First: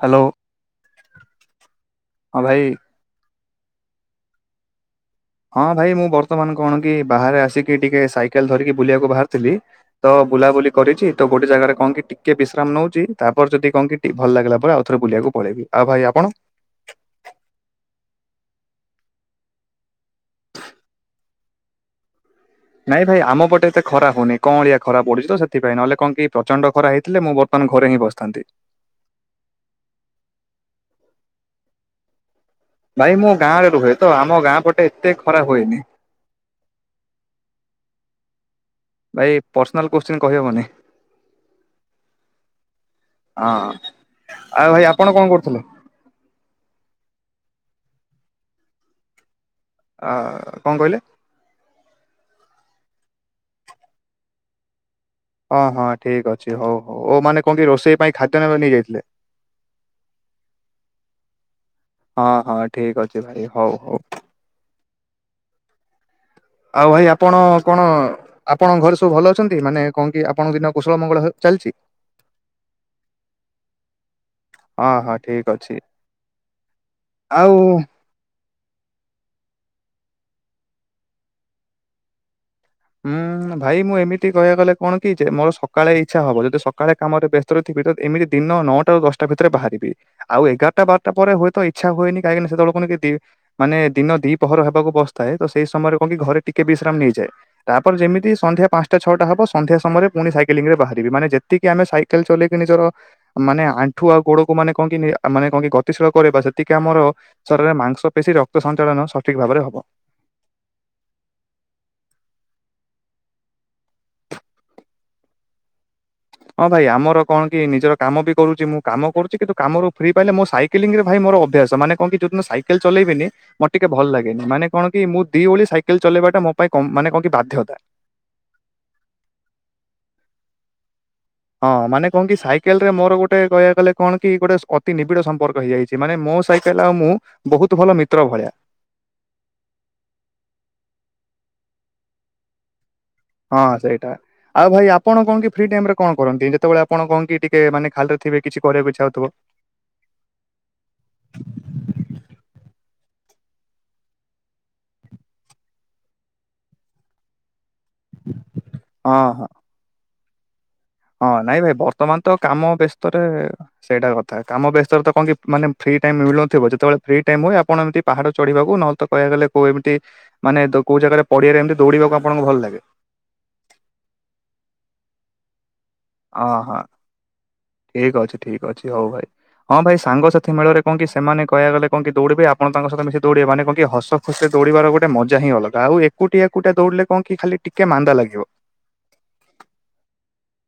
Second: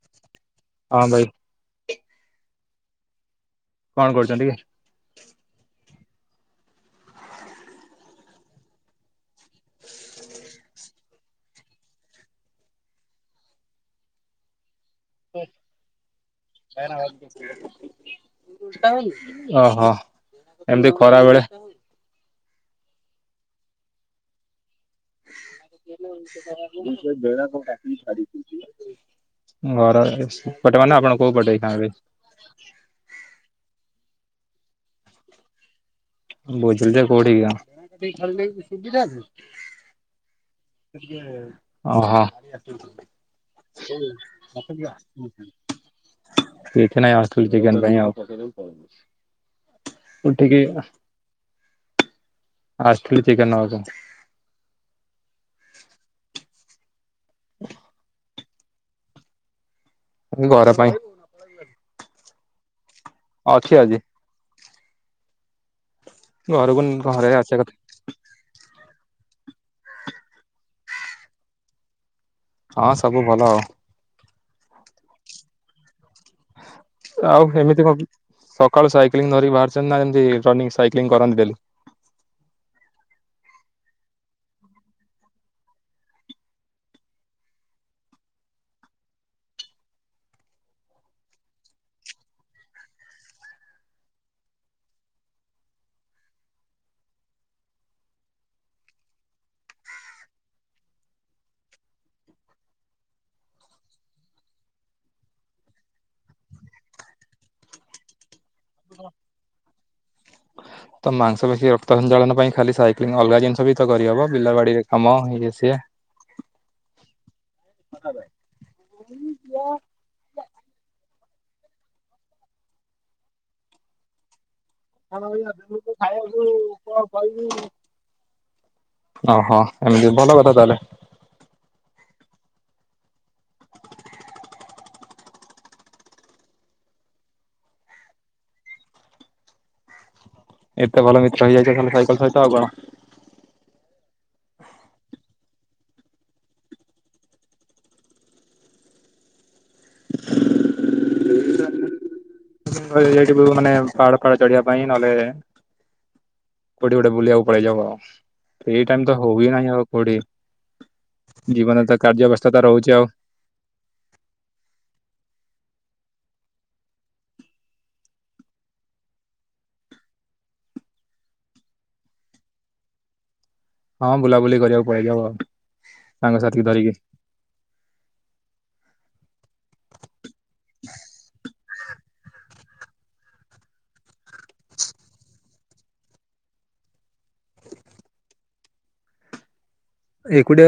Hello. ହଁ ଭାଇ ହଁ ଭାଇ। କଣ କରୁଛନ୍ତି କି? ହଁ ଭାଇ ମୁଁ ବର୍ତ୍ତମାନ କଣ କି ବାହାରେ ଆସିକି ଟିକେ ସାଇକେଲ ଧରିକି ବୁଲିବାକୁ ବାହାରୁ ଥିଲି ତ ବୁଲାବୁଲି କରିଚି ତ ଗୋଟେ ଜାଗାରେ କଣ କି ଟିକେ ବିଶ୍ରାମ ନଉଛି, ତାପରେ ଯଦି କଁ କି ଭଲ ଲାଗିଲା ପରେ ଆଉ ଥରେ ବଲିବାକୁ ପଳେଇବି। ଆଉ ଭାଇ ଆପଣ? [unintelligible] ଓହୋ ଏମିତି ଖରା ବେଳେ ନାଇଁ ଭାଇ ଆମ ପଟେ ଏତେ ଖରା ହଉନି। କଅଳିଆ ଖରା ପଡୁଛି ତ ସେଥିପାଇଁ। ନହେଲେ କଣ କି ପ୍ରଚଣ୍ଡ ଖରା ହେଇଥିଲେ ମୁଁ ବର୍ତ୍ତମାନ ଘରେ ହିଁ ବସିଥାନ୍ତି। ଘର ସେପଟେ ମାନେ ଆପଣ କୋଉ ପଟେ ଯାଇଥାନ୍ତେ? ଭାଇ ମୁଁ ଗାଁ ରେ ରୁହେ ତ, ଆମ ଗାଁ ପଟେ ଏତେ ଖରା ହୁଏନି। ବୋଝିଲି ଯେ କୋଉଠି ଗାଁ? ଭାଇ ପର୍ସନାଲ କୋତ୍ସିନ୍ କହିହବନି। ଓ ହୋ। ହଁ ଆଉ ଭାଇ ଆପଣ କଣ କରୁଥିଲେ? କିଛି ନାଇଁ ଆସିଥିଲି ଚିକେନ୍ ପାଇଁ ଆଉ। ଅ ଉଠିକି କଣ କହିଲେ? ଅହଁ ଆସିଥିଲି ଚିକେନ୍ ନବା ପାଇଁ। ହଁ ହଁ ଠିକ୍ ଅଛି। ହଉ ହଉ ଓ ମାନେ କଁ କି ରୋଷେଇ ପାଇଁ ଖାଦ୍ୟ ନେବାକୁ ନେଇଯାଇଥିଲେ? ଘର ପାଇଁ। ହଁ ହଁ ଠିକ୍ ଅଛି ଭାଇ। ହଉ ହଉ। ଘରକୁ ଆଉ ଭାଇ ଘରେ ଆପଣ ଆସିବା କଥା କଣ ଆପଣଙ୍କ ଘରେ ସବୁ ଭଲ ଅଛନ୍ତି। ମାନେ କଣ କି ଆପଣଙ୍କ ଦିନ କୁଶଳ ମଙ୍ଗଳ ଚାଲିଛି? ହଁ ସବୁ ଭଲ ଆଉ। ହଁ ହଁ ଠିକ୍ ଅଛି। ଆଉ ହେମିତି କ ସକାଳୁ ସାଇକଲିଂ ଧରିକି ବାହାରିଛନ୍ତି ନା, ଏମିତି ରନିଂ ସାଇକ୍ଲିଂ କରନ୍ତି ଡେଲି? ହୁଁ ଭାଇ ମୁଁ ଏମିତି କହିବା ଗଲେ କଣ କି ଯେ ମୋର ସକାଳେ ଇଚ୍ଛା ହବ ଯଦି ସକାଳେ କାମରେ ବ୍ୟସ୍ତ ର ଏମିତି ଦିନ ନଅଟାରୁ ଦଶଟା ଭିତରେ ବାହାରିବି। ଆଉ ଏଗାରଟା ବାରଟା ପରେ ହୁଏତ ଇଚ୍ଛା ହୁଏନି, କାହିଁକି ସେତେବେଳକୁ ମାନେ ଦିନ ଦି ପହର ହେବାକୁ ବସିଥାଏ ତ ସେଇ ସମୟରେ କଣ କି ଘରେ ଟିକେ ବିଶ୍ରାମ ନେଇଯାଏ। ତାପରେ ଯେମିତି ସନ୍ଧ୍ୟା ପାଞ୍ଚଟା ଛଅଟା ହବ ସନ୍ଧ୍ୟା ସମୟରେ ପୁଣି ସାଇକେଲିଂରେ ବାହାରିବି। ମାନେ ଯେତିକି ଆମେ ସାଇକେଲ ଚଲେଇକି ନିଜର ମାନେ ଆଣ୍ଠୁ ଆଉ ଗୋଡ କୁ ମାନେ କଣ କି ମାନେ କଣ ଗତିଶୀଳ କରେ ସେତିକି ଆମର ଶରୀରରେ ମାଂସ ପେଶୀ ରକ୍ତ ସଞ୍ଚାଳନ ସଠିକ ଭାବରେ ହବ। ତ ମାଂସପଖୀ ରକ୍ତ ସଞ୍ଚାଳନ ପାଇଁ ଖାଲି ସାଇକ୍ଲିଂ ଅଲଗା ଜିନିଷ ବି ତ କରିହବ ବିଲବାଡିରେ କାମ ଇଏ ସିଏ ହଁ ଭାଇ ଆମର କଣ କି ନିଜର କାମ ବି କରୁଛି ମୁଁ କାମ କରୁଛି କିନ୍ତୁ କାମ ରୁ ଫ୍ରି ପାଇଲେ ମୁଁ ସାଇଇେଲିଂ ରେ ଭାଇ ମୋ ଅଭ୍ୟାସ ମାନେ କଁକି ଯୋଉଦିନ ସାଇକେଲ ଚଲେଇବନି ମୋର ଟିକେ ଭଲ ଲାଗେନି ମାନେ କଣ କି ମୁଁ ଦି ଓଳି ସାଇକେଲ ଚଲେଇବା ଟା ମୋ ପାଇଁ ମାନେ କଣ କି ବାଧ୍ୟତା। ଓହୋ ଏମିତି ଭଲ କଥା ତାହେଲେ। ହଁ ମାନେ କହଣ କି ସାଇକେଲ ରେ ମୋର ଗୋଟେ କହିବା ଗଲେ କଣ କି ଗୋଟେ ଅତି ନିବିଡ଼ ସମ୍ପର୍କ ହେଇଯାଇଛି। ସେମାନେ ମୋ ସାଇକେଲ ଆଉ ମୁଁ ବହୁତ ଭଲ ମିତ୍ର ଭଳିଆ। ଏତେ ଭଲ ମିତ୍ର ହେଇଯାଇଛି ଖାଲି ସାଇକଲ ସହିତ ଆଉ କଣ। ହଁ ସେଇଟା ଆଉ ଭାଇ ଆପଣ କଣ କି ଫ୍ରି ଟାଇମ ରେ କଣ କରନ୍ତି ଯେତେବେଳେ ଆପଣ କଣ କି ଟିକେ ମାନେ ଖାଲିରେ ଥିବ କିଛି କରିବାକୁ ହଉଥିବ? [unintelligible] ମାନେ ପାହାଡ ଫାହାଡ ଚଢିବା ପାଇଁ ନହେଲେ କୋଉଠି ଗୋଟେ ବୁଲିବାକୁ ପଡେଇଯାଉ ଆଉ ଟାଇ ତ ହଁ। ହବି ନାହିଁ ଆଉ କୋଉଠି ହଁ ନାଇଁ ଭାଇ ଜୀବନ ବର୍ତ୍ତମାନ କାର୍ଯ୍ୟ ତ ବ୍ୟସ୍ତତା କାମ ରହୁଛି ଆଉ। ବ୍ୟସ୍ତରେ ସେଇଟା କଥା କାମ ବ୍ୟସ୍ତରେ ତ କଣ କି ମାନେ ଫ୍ରି ଟାଇମ ମିଳୁନଥିବ ଯେତେବେଳେ ଫ୍ରି ଟାଇମ ହୁଏ ଆପଣ ଏମିତି ପାହାଡ଼ ଚଢିବାକୁ ନହେଲେ କହକୁ ଗଲେ କୋଉ ଏମିତି ମାନେ କୋଁ ଜାଗାରେ ପଡିଆରେ ଏମିତି ଦୌଡିବାକୁ ଆପଣଙ୍କୁ ଭଲ ଲାଗେ। ହଁ ବୁଲାବୁଲି କରିବାକୁ ପଳେଇ ଯାଉ। ଅଁ ହଁ ଠିକ ଅଛି ଠିକ ଅଛି ହଉ ଭାଇ। ହଁ ଭାଇ ସାଙ୍ଗସଥି ମଳରେ କହଣ କି ସେମାନେ କହକୁଲେ କଣ କି ଦୌଡ଼ିବେ ଆପଣ ତାଙ୍କହିତ ମିଶି ଦୌଡ଼ିବ ମାନେ କହ ହସ ହ ସେ ଦୌଡ଼ିବାର ଗୋଟେ ମଜା ହିଁ ଅଲଗା ଆଉ ଏକୁଟି ଏକୁଟିଆ ଦୌଡିଲେ କଣ କି ଖାଲି ଟିକେ ମାନ୍ଦା ଲାଗିବ। ଏକୁଟଆ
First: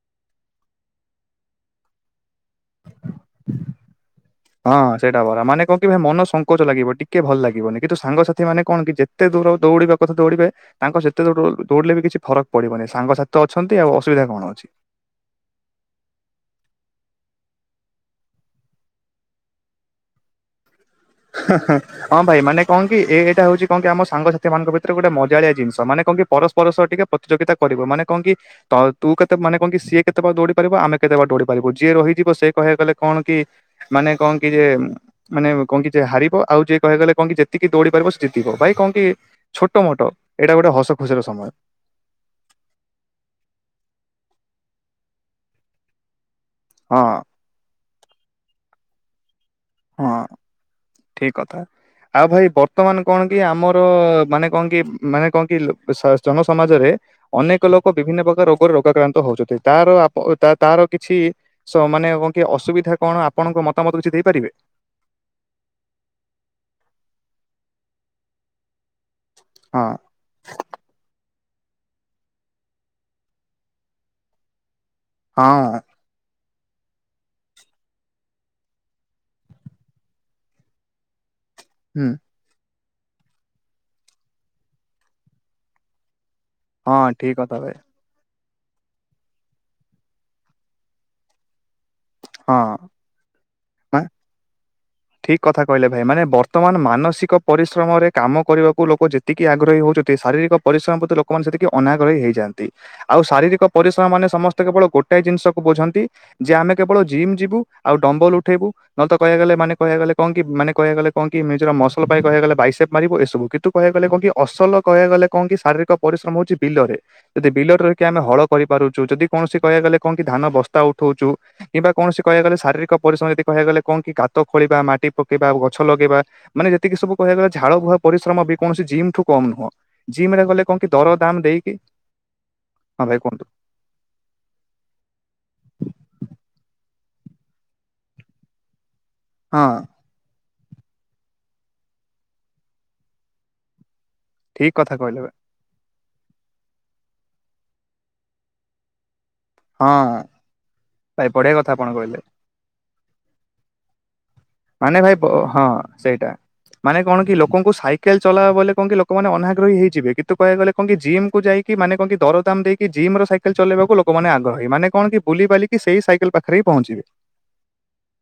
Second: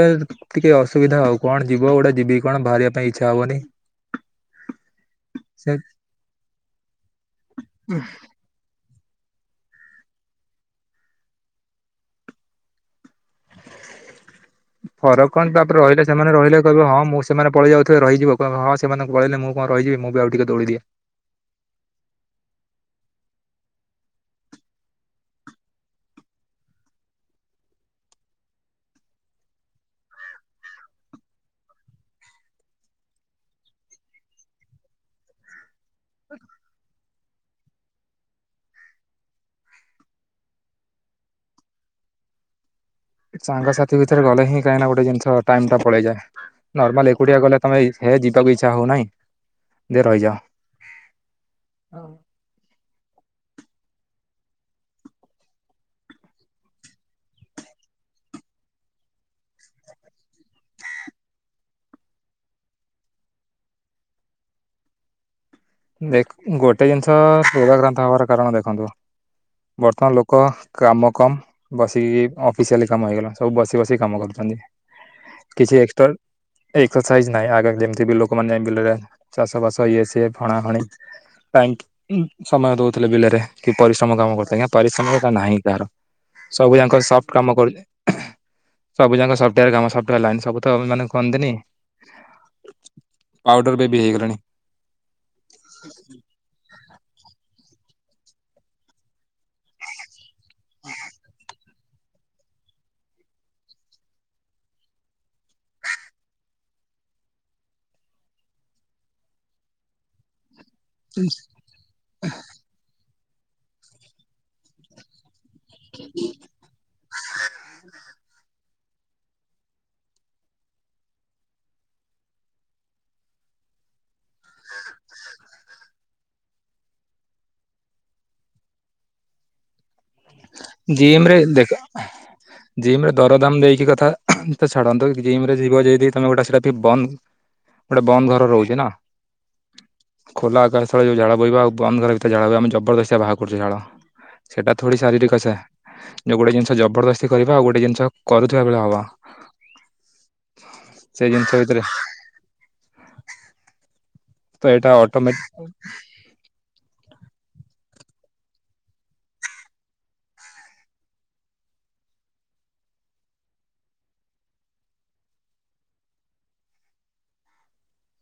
ଟିକେ ଅସୁବିଧା ହଉ କଣ ଯିବ ଗଉଟା ଯିବି କଣ ବାହାରିବା ପାଇଁ ଇଚ୍ଛା ହବନି। ହଁ ସେଇଟା ବରା ମାନେ ସେ କହ କି ଭାଇ ମନ ସଙ୍କଚ ଲାଗିବ ଟିକେ ଭଲ ଲାଗିବନି କିନ୍ତୁ ସାଙ୍ଗସାଥ ମାନ କଣ କି ଯେତେ ଦୂର ଦୌଡିବା କଥା ଦୌଡିବେ। ତାଙ୍କ ସେତେ ଦୌଡିଲେ ବି କିଛି ଫରକ ପଡିବନି ସାଙ୍ଗ ସାସଥିେ ଅଛନ୍ତି ଆଉ ଅସୁବିଧା କଣ ଅଛି। ଫରକ କଣ ତାପରେ ରହିଲେ ସେମାନେ ରହିଲେ କହିବ ହଁ ମୁଁ ସେମାନେ ପଳେଇ ଯାଉଥିବେ ରହିଯିବ ହଁ। ସେମାନଙ୍କୁହଲେ ମୁଁ କଣ ରହିିବ ମୁଁ ଆଉ ଟିକେ ଦୋଡ଼ିଦିଏ। ହୁଁ ହାଁ। ହଁ ଭାଇ ମାନେ କହଣ କି ଏଇଟା ହଉଛି କହଣ କି ଆମ ସାଙ୍ଗସାଥି ମାନଙ୍କ ଭିତରେ ଗୋଟେ ମଜାଳିଆ ଜିନିଷ ମାନେ କଣ କି ପରସ୍ପର ସହ ଟିକେ ପ୍ରତିଯୋଗିତା କରିବ ମାନେ କଣ କି ତ ତୁ କେତେ ମାନେ କଣ କି ସିଏ କେତେ ବାର ଦୌଡି ପାରିବ ଆମେ କେତେ ବାର ଦୌଡି ପାରିବୁ ଯିଏ ରହିଯିବ ସେ କହିବାକୁ ଗଲେ କଣ କି ମାନେ କହଣ କି ଯେ ମାନେ କହଣ କି ଯେ ହାରିବ ଆଉ ଯିଏ କହିବା ଗଲେ କଣ କି ଯେ ଯେତିକି ଦୌଡି ପାରିବ ସେ ଜିତିିବ ଭାଇ କଣ କି ଛୋଟ ମୋଟ ଏଇଟା ଗୋଟେ ହସ ଖୁସିର ସମୟ। ସାଙ୍ଗସାଥି ଭିତରେ ଗଲେ ହିଁ କାହିଁକି ଗୋଟେ ଜିନିଷ ଟାଇମ ଟା ପଳେଇଯାଏ ହଁ ନର୍ମାଲ ଏକୁଡିଆ ଗଲେ। ତୁମେ ହେ ଯିବାକୁ ଇଚ୍ଛା ହଉନାହିଁ ଯେ ହଁ। ରହିଯାଅ। ଠିକ କଥା। ଆଉ ଭାଇ ବର୍ତ୍ତମାନ କଣ କି ଆମର ମାନେ କଣ କି ମାନେ କହ କି ସ ଜନସମାଜରେ ଅନେକ ଲୋକ ବିଭିନ୍ନ ପ୍ରକାର ରୋଗର ରୋଗାକ୍ରାନ୍ତ ହଉଛନ୍ତି ତାରପ ତାର କିଛି ସ ମାନେ କଣ କି ଅସୁବିଧା କଣ ଆପଣଙ୍କ ମତାମତ କିଛି ଦେଇପାରିବେ। ଦେଖ ଗୋଟେ ଜିନିଷ ପଗକ୍ରାନ୍ତ ହବାର କାରଣ ଦେଖନ୍ତୁ ହଁ ବର୍ତ୍ତମାନ ଲୋକ ଲୋକ କାମ କମ ବସିକି ଅଫିସିଆଲି କାମ ହେଇଗଲା ସବୁ ବସି ବସି କାମ କରୁଛନ୍ତି। ହଁ। କିଛି ଏକ୍ସଟ୍ ଏକ୍ସରସାଇଜ୍ ନାହିଁ ଆଗ ଯେମିତି ବି ଲୋକମାନେ ବିଲରେ ଚାଷ ବାସ ଇଏ ସିଏ ହଣା ହଣି ପାଇଁ ହୁଁ ଉଁ ସମୟ ଦଉଥିଲେ ବିଲରେ କି ପରିଶ୍ରମ କାମ କରିଥିଲେ ଆଜ୍ଞା ପରିଶ୍ରମା ନାହିଁ କହାର। ସବୁ ଯାଙ୍କ ହଁ ଠିକ ସଫ୍ଟ କାମ କଥା ଭାଇ କରୁ ସବୁ ଯାକ ସଫ୍ଟୱୋର୍ କାମ ସଫ୍ଟୱୋର ଲାଇନ୍ ସବୁ ତ ମାନ କୁହନ୍ତିନି ହଁ। ପାଉଡ଼ର ମା ବେବି ହେଇଗଲାଣି। ଠିକ କଥା କହିଲେ ଭାଇ ମାନେ ବରଂ ବର୍ତ୍ତମାନ ମାନସିକ ପରିଶ୍ରମରେ କାମ କରିବାକୁ ଲୋକ ଯେତିକି ଆଗ୍ରହୀ ହଉଛନ୍ତି ଶାରୀରିକ ପରିଶ୍ରମ ପ୍ରତି ଲୋ ଲୋକମାନେ ସେତିକି ଅନାଗ୍ରହୀ ହେଇଯାନ୍ତି ଆଉ ଶାରୀରିକ ପରିଶ୍ରମ ମାନେ ସମସ୍ତେ କେବଳ ଗୋଟାଏ ଜିନିଷକୁ ବୁଝନ୍ତି ଯେ ଆମେ କେବଳ ଜିମ୍ ଯିବୁ ଆଉ ଡମ୍ବଲ ଉଠେଇବୁ ନଏଲ୍ ତ କହିଆକୁ ଗଲେ ମାନେ କହିଆ ଗଲେ କଁ କି ମାନେ କୟା ଗଲେ କଁ କି ମିଜର ମସ୍ [unintelligible] ପାଇ କହିଆ ଗଲେ ବାଇସେପ୍ ମାରିବୁ ଏସବୁ କିତୁ କହିଆକୁ ଗଲେ କଁ କି ଅସଲ କହିଆ ଗଲେ କଁ କି ଶାରୀରିକ ପରିଶ୍ରମ ହଉଚି ବିଲରେ ଯଦି ବିଲରେ ରହିକି ଆମେ ହଳ କରିପାରୁଚୁ ଯଦି କୌଣସି କହିଆକୁ ଗଲେ କଁ କି ଧାନ ବସ୍ତା ଉଠଉଚୁ। କିମ୍ବା କୌଣସି କହିଆ ଗଲେ ଶାରୀରିକ ପରିଶ୍ରମ ଯଦି କହିବା ଗଲେ କଣ କି କାତ ଖୋଳିବା, ମାଟି ପକେଇବା, ଗଛ ଲଗେଇବା। ମାନେ ଯେତିକି ସବୁ କହିଆ ଗଲା ଝାଳ ବୁହା ପରିଶ୍ରମ ବି କୌଣସି ଜିମ୍ ଠୁ କମ୍ ନୁହଁ। ଜିମ୍ ରେ ଗଲେ କଣ କି ଦର ଜିମ୍ ଦାମ ରେ ଦେ ଦେଇକି ହାଁ ହଁ ଜିମ୍ ରେ ଭାଇ କୁହନ୍ତୁ। ଦରଦାମ ଦେଇକି କଥା ତ ଛାଡ଼ନ୍ତୁ ଜିମ୍ ରେ ଯିବ ଯେଦି ତମେ ଗୋଟେ ସେଟା ବି ବନ୍ଦ୍ ଗୋଟେ ବନ୍ଦ ଘର ରହୁଚି ନା। ହଁ। ଖୋଲା ଆକାଶ ତଳେ ଯୋଉ ଝାଳ ବହିବ ଆଉ ବନ୍ଦ ଘର ଭିତରେ ଝାଳ ବୋୟ ଆମେ ଜବରଦସ୍ତିଆ ବାହ କରୁଚେ ଝାଳ। ସେଇଟା ଠିକ୍ କଥ୍ ଥୋଡି ଶାରୀରିକ ସା ଯଉ ଗୋଟେ ଜିନିଷ ଜବରଦସ୍ତି କରିବା ଆଉ ଗୋଟେ ଜିନିଷ କରୁଥୁବା ବେଳେ ହବ। ହଁ ଭାଇ ବଢିଆ କଥା ଭିତରେ ଆପଣ କହିଲେ। ତ ଏଇଟା ମାନେ ଭାଇ ବ ଅଟୋମେଟିକ ହଁ ସେଇଟା ମାନେ କଣ କି ଲୋକଙ୍କୁ ସାଇକେଲ ଚଲାଅ ବଲେ କଁ କି ଲୋକମାନେ ଅନାଗ୍ରହୀ ହେଇଯିବେ କିତୁ କହିଆକୁ ଗଲେ କଁ କି ଜିମ୍ କୁ ଯାଇକି ମାନେ କଁ କି ଦରଦାମ ଦେଇକି ଜିମ୍ ର ସାଇକେଲ ଚଲେଇବାକୁ ଲୋକମାନେ ଆଗ୍ରହୀ ମାନେ କଣ କି ବୁିଲି ବାଲି ସେଇ ସାଇକେଲ ପାଖରେ ହି ପହଞ୍ଚିବେ।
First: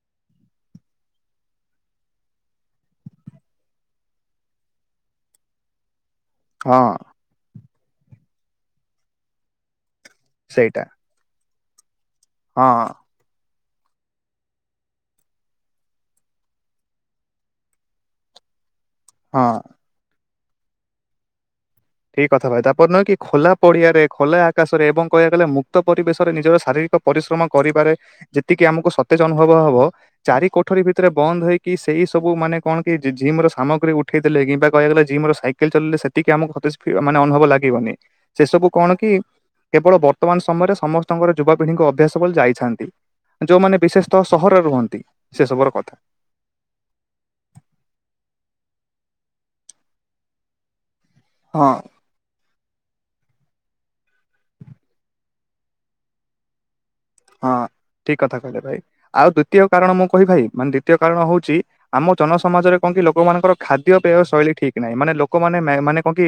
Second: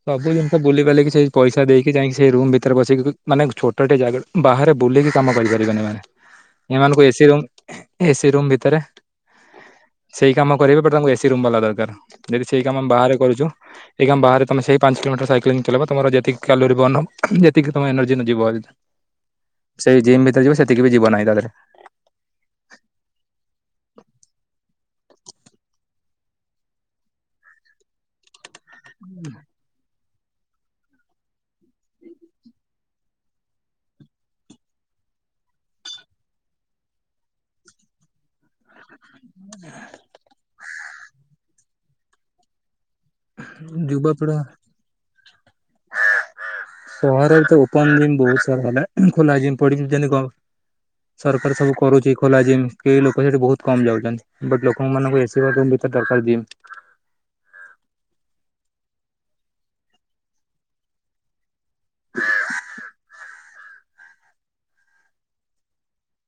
ସବୁ ଜିନିଷ ବୁଲିିବାଲିକି ସେଇ ପଇସା ଦେଇକି ଯାଇଁକି ସେଇ ରୁମ୍ ଭିତରେ ବସିକି ମାନେ ଛୋଟଟେ ଜାଗା ବାହାରେ ବୁଲିକି କାମ କରିପାରିବେନି ଏମାନେ। ହଁ ଏମାନଙ୍କୁ ଏସି ରୁମ୍ ଏସି ରୁମ୍ ଭିତରେ ସେଇ କାମ କରିବେ ସେଇଟା। ବଟ୍ ତାଙ୍କୁ ଏସି ରୁମ୍ ବଲା ଦରକାର ଯଦି ସେଇ ହଁ କାମ ବାହାରେ କରୁଚୁ ଏଇ କାମ ବାହାରେ ତମେ ସେଇ ପାଞ୍ଚ କିଲୋମିଟର ସାଇକେଲିଂ ଚଲେଇବ ତମର ଯେତିକ କ୍ୟାଲୋରି ବର୍ଣ୍ଣ ହ ଯେତିକି ତମ ଏନର୍ଜି ଯିବ। ହଁ। ସେଇ ଜିମ୍ ଭିତରେ ଯିବ ସେତିକି ବି ଯିବ ନାହିଁ ତା ଦେହରେ। ଠିକ୍ କଥା ଭାଇ ତାପରେ ନୁହେଁ କି ଖୋଲା ପଡିଆରେ ଖୋଲା ଆକାଶରେ ଏବଂ କହିଆକୁ ଗଲେ ମୁକ୍ତ ପରିବେଶରେ ନିଜର ଶାରୀରିକ ପରିଶ୍ରମ କରିବାରେ ଯେତିକି ଆମକୁ ସତେଜ ଅନୁଭବ ହବ। ଚାରି କୋଠରୀ ଭିତରେ ବନ୍ଦ ହେଇକି ସେଇ ସବୁ ମାନେ କଣ କି ଜି ଜିମ୍ ର ସାମଗ୍ରୀ ଉଠେଇଦେଲେ କିମ୍ବା କହିଆକୁ ଗଲେ ଜିମ ର ସାଇ କେଲ୍ ଚଲଲେ ସେତିକି ଆମକୁ ଖତେଜ୍ ଫି ମାନେ ଅନୁଭବ ଲାଗିବନି ସେ ସବୁ କଣ କି କେବଳ ବ ତମାନ ସମୟରେ ସମସ୍ତଙ୍କର ଯୁବାପିଢ଼ିଙ୍କୁ ଅଭ୍ୟାସ ବୋଲି ଯାଇଛାନ୍ତି। ଯୋଉମାନେ ବିଶେଷତଃ ଯୁବପିଢ଼ ସହରରେ ରୁହନ୍ତି ସେ ସବୁର କଥା। ସହରରେ ତ ଓପନ ଜିମ୍ ବହୁ ସାରା ହେଲା ଖୋଲା ଜିମ୍ ପଡିଚି ଯେମିତି କ ସରକାର ହଁ ସବୁ କରୁଚି ଖୋଲା ଜିମ୍। କେଇ ଲୋକ ସେଠି ବହୁତ୍ କମ୍ ଯାଉଚନ୍ତି ବଟ୍ ଲୋକମାନଙ୍କୁ ଏସି ର ରୁମ୍ ଭିତରେ ଦରକାର ଜିମ୍। ହଁ ଠିକ୍ କଥା କହିଲେ ଭାଇ ଆଉ ଦ୍ଵିତୀୟ କାରଣ ମୁଁ କହିବି ଭାଇ ମାନେ ଦ୍ଵିତୀୟ କାରଣ ହଉଚି ଆମ ଜନସମାଜରେ କଁ କି ଲୋକମାନଙ୍କର ଖାଦ୍ୟ ପେୟ ଶୈଳୀ ଠିକ୍ ନାହିଁ ମାନେ ଲୋକମାନେ ମ୍ୟା ମାନେ କଁ କି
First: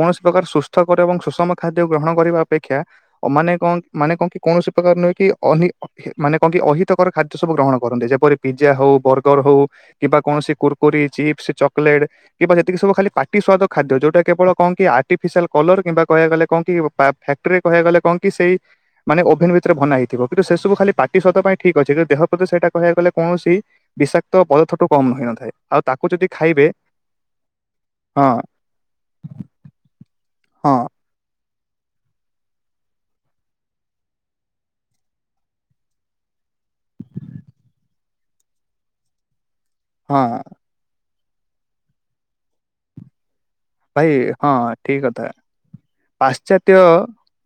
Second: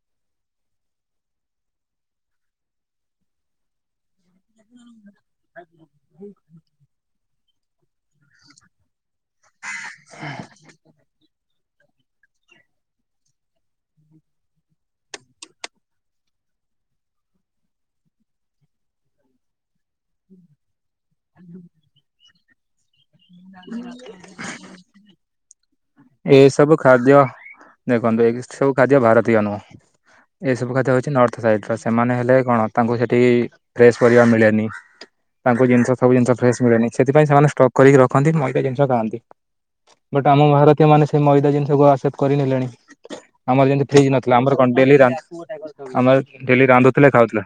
କୌଣସି ପ୍ରକାର ସୁସ୍ଥକର ଏବଂ ସୁଷମ ଖାଦ୍ୟ ଗ୍ରହଣ କରିବା ଅପେକ୍ଷା ଅ ମାନେ କଁ ମାନେ କଁ କି କୌଣସି ପ୍ରକାର ନୁହେ ଅନିହି ଅ ହି ମାନେ କଁ କି ଅହିତକର ଖାଦ୍ୟ ସବୁ ଗ୍ରହଣ କରନ୍ତି ଯେପରି ପିଜା ହଉ ବର୍ ଗର୍ ହଉ କିବା କୌଣସି କୁରୁକୁରି, ଚିପସ୍, ଚକୋଲେଟ କିବା ଯେତିକି ସବୁ ଖାଲି ପାଟି ସୁଆଦ ଖାଦ୍ୟ ଯୋଉଟା କେବଳ କଁ କି ଆ ଟିଫିସିଆଲ କଲର କିମ୍ବା କହିଆକୁ ଗଲେ କଁ କି ପା ଫାକ୍ଟ୍ରିରେ କହିଆକୁ ଗଲେ କଁ କି ସେଇ ମାନେ ଓଭେନ ଭିତରେ ବନା ହେଇଥିବ କିତୁ ସେ ସବୁ ଖାଲି ପାଟି ସ୍ବାଦ ପାଇଁ ଠିକ୍ ଅଛି କିତୁ ଦେହ ପ୍ରତି ସେଇଟା କହଆକୁ ଗଲେ କୌଣସି ବିଷାକ୍ତ ପଦାଥଠୁ କମ୍ ହଇନଥାଏ ଆଉ ତାକୁ ଯଦି ଖାଇବେ ଏସବୁ ଖାଦ୍ୟ ଦେଖନ୍ତୁ ଏ ହଁ ଗିଷ୍ଟ ସବୁ ଖାଦ୍ୟ ଭାରତୀୟ ନୁହଁ ହଁ ଏସବୁ ଖାଦ୍ୟ ହଉଚି ନର୍ଥ ସାଇଟ୍ ର ସେମାନେ ହେଲେ କଣ ତାଙ୍କୁ ସେଠି ଫ୍ରେଶ ପରିବା ମିଳେନି। ତାଙ୍କୁ ଜିନିଷ ସବୁ ଜିନିଷ ଫ୍ରେସ ମିଳେନି ସେଥିପାଇଁ ସେମାନେ ଷ୍ଟକ୍ କରିକି ର ଖନ୍ତି ମଇଦା ଜିନିଷ ଖାଆନ୍ତି ବଟ୍ ହଁ ଆମ ଭାରତୀୟ ମାନେ ସେ ମଇଦା ଜିନିଷକୁ ଆକ୍ସେପ୍ଟ କରିନେଲେଣି। ଆମର ଯେମିତି ଭାଇ ଫ୍ରିଜ ନଥିଲା ହଁ ଆମର କଣ ଡେଲି ଠିକ କଥା ରାନ୍ଧୁ ଆମର ଡେଲି ପାଶ୍ଚାତ୍ୟ ରାନ୍ଧୁଥିଲେ ଖାଉଥିଲେ।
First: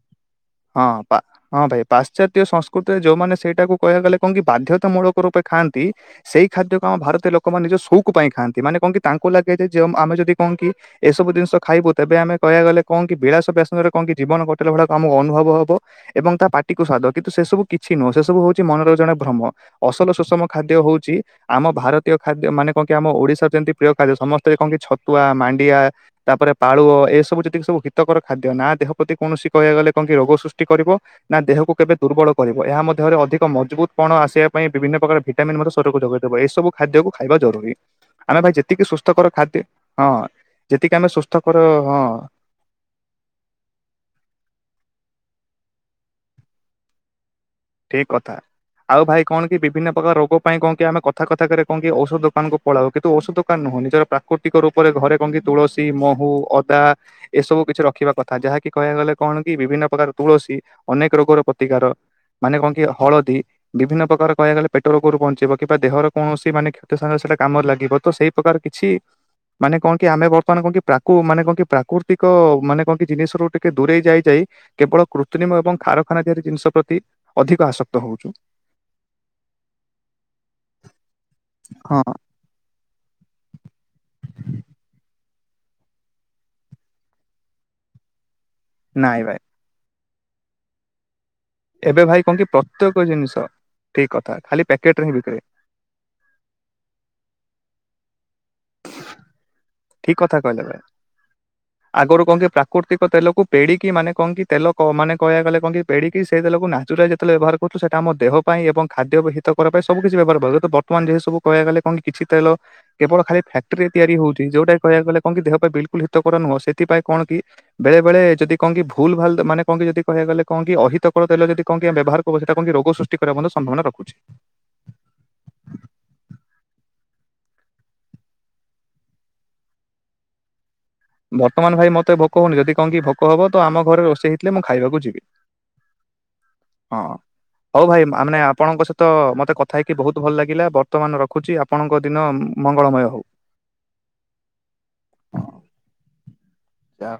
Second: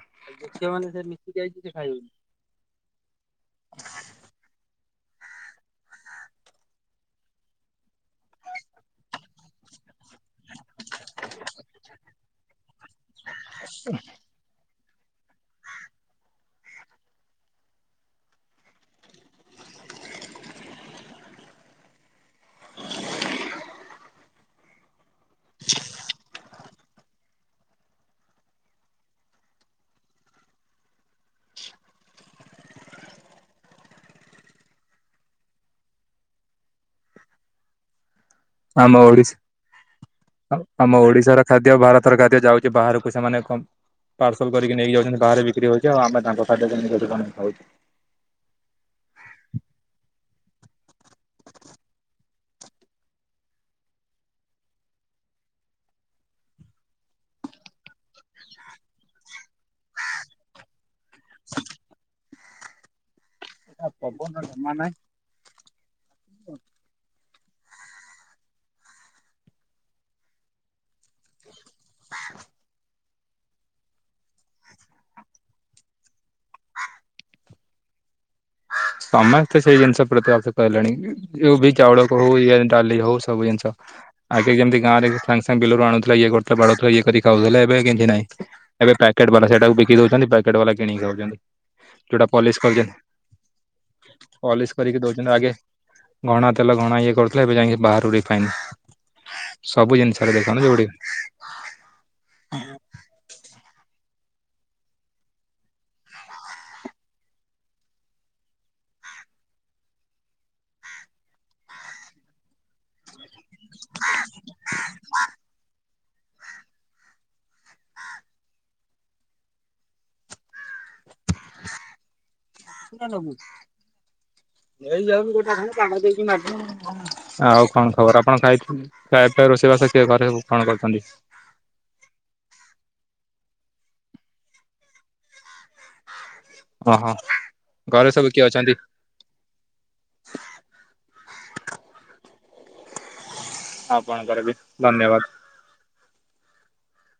ଯେତିକି ସଂସ୍କୃତିରେ ଯୋଉମାନେ ସେଇଟା କହିବା ଗଲେ କଣ କି ବାଧ୍ୟତାମୂଳକ ରୂପେ ଖାଆନ୍ତି। ସେଇ ଖାଦ୍ୟ କୁ ଆମ ଭାରତର ଲୋକମାନେ ନିଜ ସଉକ ପାଇଁ ଖାଆନ୍ତି ମାନେ କଣ କି ତାଙ୍କୁ ଲାଗେ ଯେ ଯେ ଆମ ଆମେ ଯଦି କଣ କି ଏସବୁ ଜିନିଷ ଖାଇବୁ ତେବେ ଆମେ କହିବାକୁ ଗଲେ କଣ କି ବିଳାସ ବେସନରେ କଣ କି ଜୀବନ କଟେ। ଯୋଉ ଗୁଡାକୁ ଆମକୁ ଅନୁଭବ ହବ। ଏବଂ ତା ପାଟିକୁ ସ୍ବାଦ କିନ୍ତୁ ସେ ସବୁ କିଛି ନୁହଁ ସେ ସବୁ ହଉଛି ମନର ଜଣେ ଭ୍ରମ। ଅସଲ ସୁଷମ ଖାଦ୍ୟ ହଉଛି ଆମ ଭାରତ ଜାତୀୟ ଖାଦ୍ୟ ମାନେ କଣକି ଆମ ଓଡ଼ିଶାର ଯେମିତି ପ୍ରିୟ ଖାଦ୍ୟ ସମସ୍ତେ କହନ୍ତି ଛତୁଆ, ମାଣ୍ଡିଆ ତାପରେ ପାଳୁଅ ଏସବୁ ଯେତିକି ସବୁ ହିତକର ଖାଦ୍ୟ ନା ଦେହ ପ୍ରତି କୌଣସି କହିବାକୁ ଗଲେ କଣକି ରୋଗ ସୃଷ୍ଟି କରିବ। ନା ଦେହକୁ କେବେ ଦୁର୍ବଳ କରିବ ଏହା ମଧ୍ୟରେ ଅଧିକ ମଜବୁତ୍ ପଣ ଆସିବା ପାଇଁ ବିଭିନ୍ନ ପ୍ରକାର ଭି ଭିଟାମିନ ମଧ୍ୟ ଶରୀରକୁ ଯୋଗାଇଦବ ଏ ସବୁ ଖାଦ୍ୟକୁ ଖାଇବା ଜରୁରୀ। ଆମେ ଭାଇ ଯେତିକି ଆମ ସୁସ୍ଥ କର ଓଡିଶା ଖାଦ୍ୟ ହଁ। ଯେତିକି ଆମ ଆମେ ଓଡିଶାର ସୁସ୍ଥକର ଖାଦ୍ୟ ହଁ ଭାରତର ଖାଦ୍ୟ ଯାଉଛି ବାହାରକୁ ସେମାନେ କଣ ପାର୍ସଲ କରିକି ନେଇକ ଯାଉଛନ୍ତି ଵାହାରେ ବିକ୍ରି ହଉଛି ଆମ ତାଙ୍କ ଖାଦ୍ୟ କେମିତି କଣ ଖାଉଛେ। ଠିକ କଥା ଆଉ ଭାଇ କଣ କି ବିଭିନ୍ନ ପ୍ରକାର ରୋଗ ପାଇଁ କଣ କି ଆମେ କଥା କଥା କରେ କଣ କି ଔଷଧ ଦୋକାନକୁ ପଳାଉ କିନ୍ତୁ ଔଷଧ ଦୋକାନ ନୁହଁ ନିଜର ପ୍ରାକୃତିକ ରୂପରେ ଘରେ କଣକି ତୁଳସୀ ମହୁ ଅଦା ଏସବୁ କିଛି ରଖିବା କଥା ଯାହାକି କହିବା ଗଲେ କଣ କି ବିଭିନ୍ନ ପ୍ରକାର ତୁଳସୀ ଅନେକ ରୋଗର ପ୍ରତିକାର ମାନେ କଣ କି ହଳଦୀ ବିଭିନ୍ନ ପ୍ରକାର କହିବାକୁଗଲେ ପେଟ ରୋଗରୁ ବଞ୍ଚେଇବ। କିମ୍ବା ଦେହର କୌଣସି ମାନେ କ୍ଷତ ସାର ସେଇଟା କାମରେ ଲାଗିବ ତ ସେଇ ପ୍ରକାର କିଛି ମାନେ କଣ କି ଆମେ ବର୍ତ୍ତମାନ କଣ କି ପ୍ରାକୁ ମାନେ କଣ କି କହ କି ପ୍ରାକୃତିକ ମାନେ କଣ କି ଜିନିଷରୁ ଟିକେ ଦୂରେଇ ଯାଇଯାଇ। କେବଳ କୃତ୍ରିମ ଏବଂ କାରଖାନା ଆରି ଜିନିଷ ପ୍ରତି ଅଧିକ ଆସକ୍ତ ହଉଛୁ। ସମସ୍ତେ ସେଇ ଜିନିଷ ପ୍ରତି ଆଶକ୍ତ ହେଲେଣି ଯୋଉ ବି ହଁ। ଚାଉଳ ହଉ ଏ ଯେ ଡାଲି ହଉ ସବୁ ଜିନିଷ ଆଗେ କେମିତି ଗାଁରେ ସାଙ୍ଗେ ସାଙ୍ଗେ ବିଲୁରୁ ଆଣୁଥିଲ ଇଏ କରୁଥିଲ ବାଢୁଥିଲ ଇଏ କରି ଖାଉଥିଲ ଏବେ କିଛି ନାଇଁ। ଏବେ ନାଇଁ ପ୍ୟାକେଟ୍ ଭାଇ ବାଲା ସେଇଟାକୁ ବିକି ଦଉଛନ୍ତି ପ୍ୟାକେଟ୍ ବାଲା କିଣିକି ଖାଉଛନ୍ତି। ଏବେ ଭାଇ ଯୋଉଟା କଣ କି ପଲିସ କରିଛନ୍ତି ପ୍ରତ୍ୟେକ ଜିନିଷ ଠିକ କଥା ଖାଲି ପଲିସ କରିକି ପ୍ୟାକେଟରେ ହିଁ ଦଉଛନ୍ତି ବିକ୍ରି ଆଗେ ହୁଏ। ଘଣା ତେଲ ଘଣା ଇଏ କରୁଥିଲ ଏବେ ଯାଇକି ବାହାରୁ ରିଫାଇନ୍ ସବୁ ଠିକ ଜିନିଷରେ କଥା ଦେଖନ୍ତୁ କହିଲେ ଏବେ। ଯୋଉଠି ଆଗରୁ କଣ କି ପ୍ରାକୃତିକ ତେଲକୁ ପେଡିକି ମାନେ କଣ କି ତେଲ ମାନେ କହିବା ଗଲେ କଣ କି ପେଡ଼ିକି ସେଇ ତେଲ ନାଚୁରାଲ ଯେତେବେଳେ ବ୍ୟବହାର କରୁଛୁ ସେଟା ଆମ ଦେହ ପାଇଁ ଏବଂ ଖାଦ୍ୟ ହିତ କର ପାଇଁ ସବୁ କିଛି ବ୍ୟବହାର କରୁ ବ ବର୍ତ୍ତମାନ ଯୋଉ ସବୁ କହିବାକୁ ଗଲେ କଣ କିଛି ତେଲ କେବଳ ଖାଲି ଫ୍ୟାଟ୍ରିରେ ତିଆରି ହଉଛି। ଯୋଉଟାକୁ କହିବାକୁ ଗଲେ କଣ କି ଦେହ ପାଇଁ ବିଲକୁଲ ହିତକର ନୁହଁ ସେଥିପାଇଁ କଣ କି ବେଳେବେଳେ ଯଦି କଣ କି ଭୁଲ ଭାଲ ମାନେ କହ କି ଯଦି କହିବାକୁ ଗଲେ କଣ କି ଅହିତକର ତେଲ ଯଦି କଣ କି ଆମ ବ୍ୟହାର କରୁ ସେଟା କଣ କି ରୋଗ ସୃଷ୍ଟି କରିବାର ମଧ୍ୟ ସମ୍ଭାବନା ରଖୁଛି। ନେଇ ଯାଉନୁ ତୋ ପାଖକୁ ଗୋଟେ [unintelligible] ଆଉ କଣ ଖବର ଆପଣ ଖାଇ ଖାଇବା ପିଇବା ରୋଷେଇବାସ ଘରେ ସବୁ କଣ କରୁଛନ୍ତି? ବର୍ତ୍ତମାନ ଭାଇ ମତେ ଭୋକ ହଉନି ଯଦି କଣ କିି ଭୋକ ହବ ତ ଆମ ଘରେ ରୋଷେଇ ହେଇଥିଲେ ମୁଁ ଖାଇବାକୁ ଯିବି। ହଁ ଓହୋ ହଉ ଭାଇ ଘରେ ସବୁ ମାନେ କିଏ ଅଛନ୍ତି ଆପଣଙ୍କ ସହ ତ ମତେ କଥା ହେଇକି ବହୁତ ଭଲ ଲାଗିଲା ବର୍ତ୍ତମାନ ରଖୁଛି ଆପଣଙ୍କ ଦିନ ମଙ୍ଗଳମୟ ହଉ। ଆପଣଙ୍କର ବି ଧନ୍ୟବାଦ। ଯା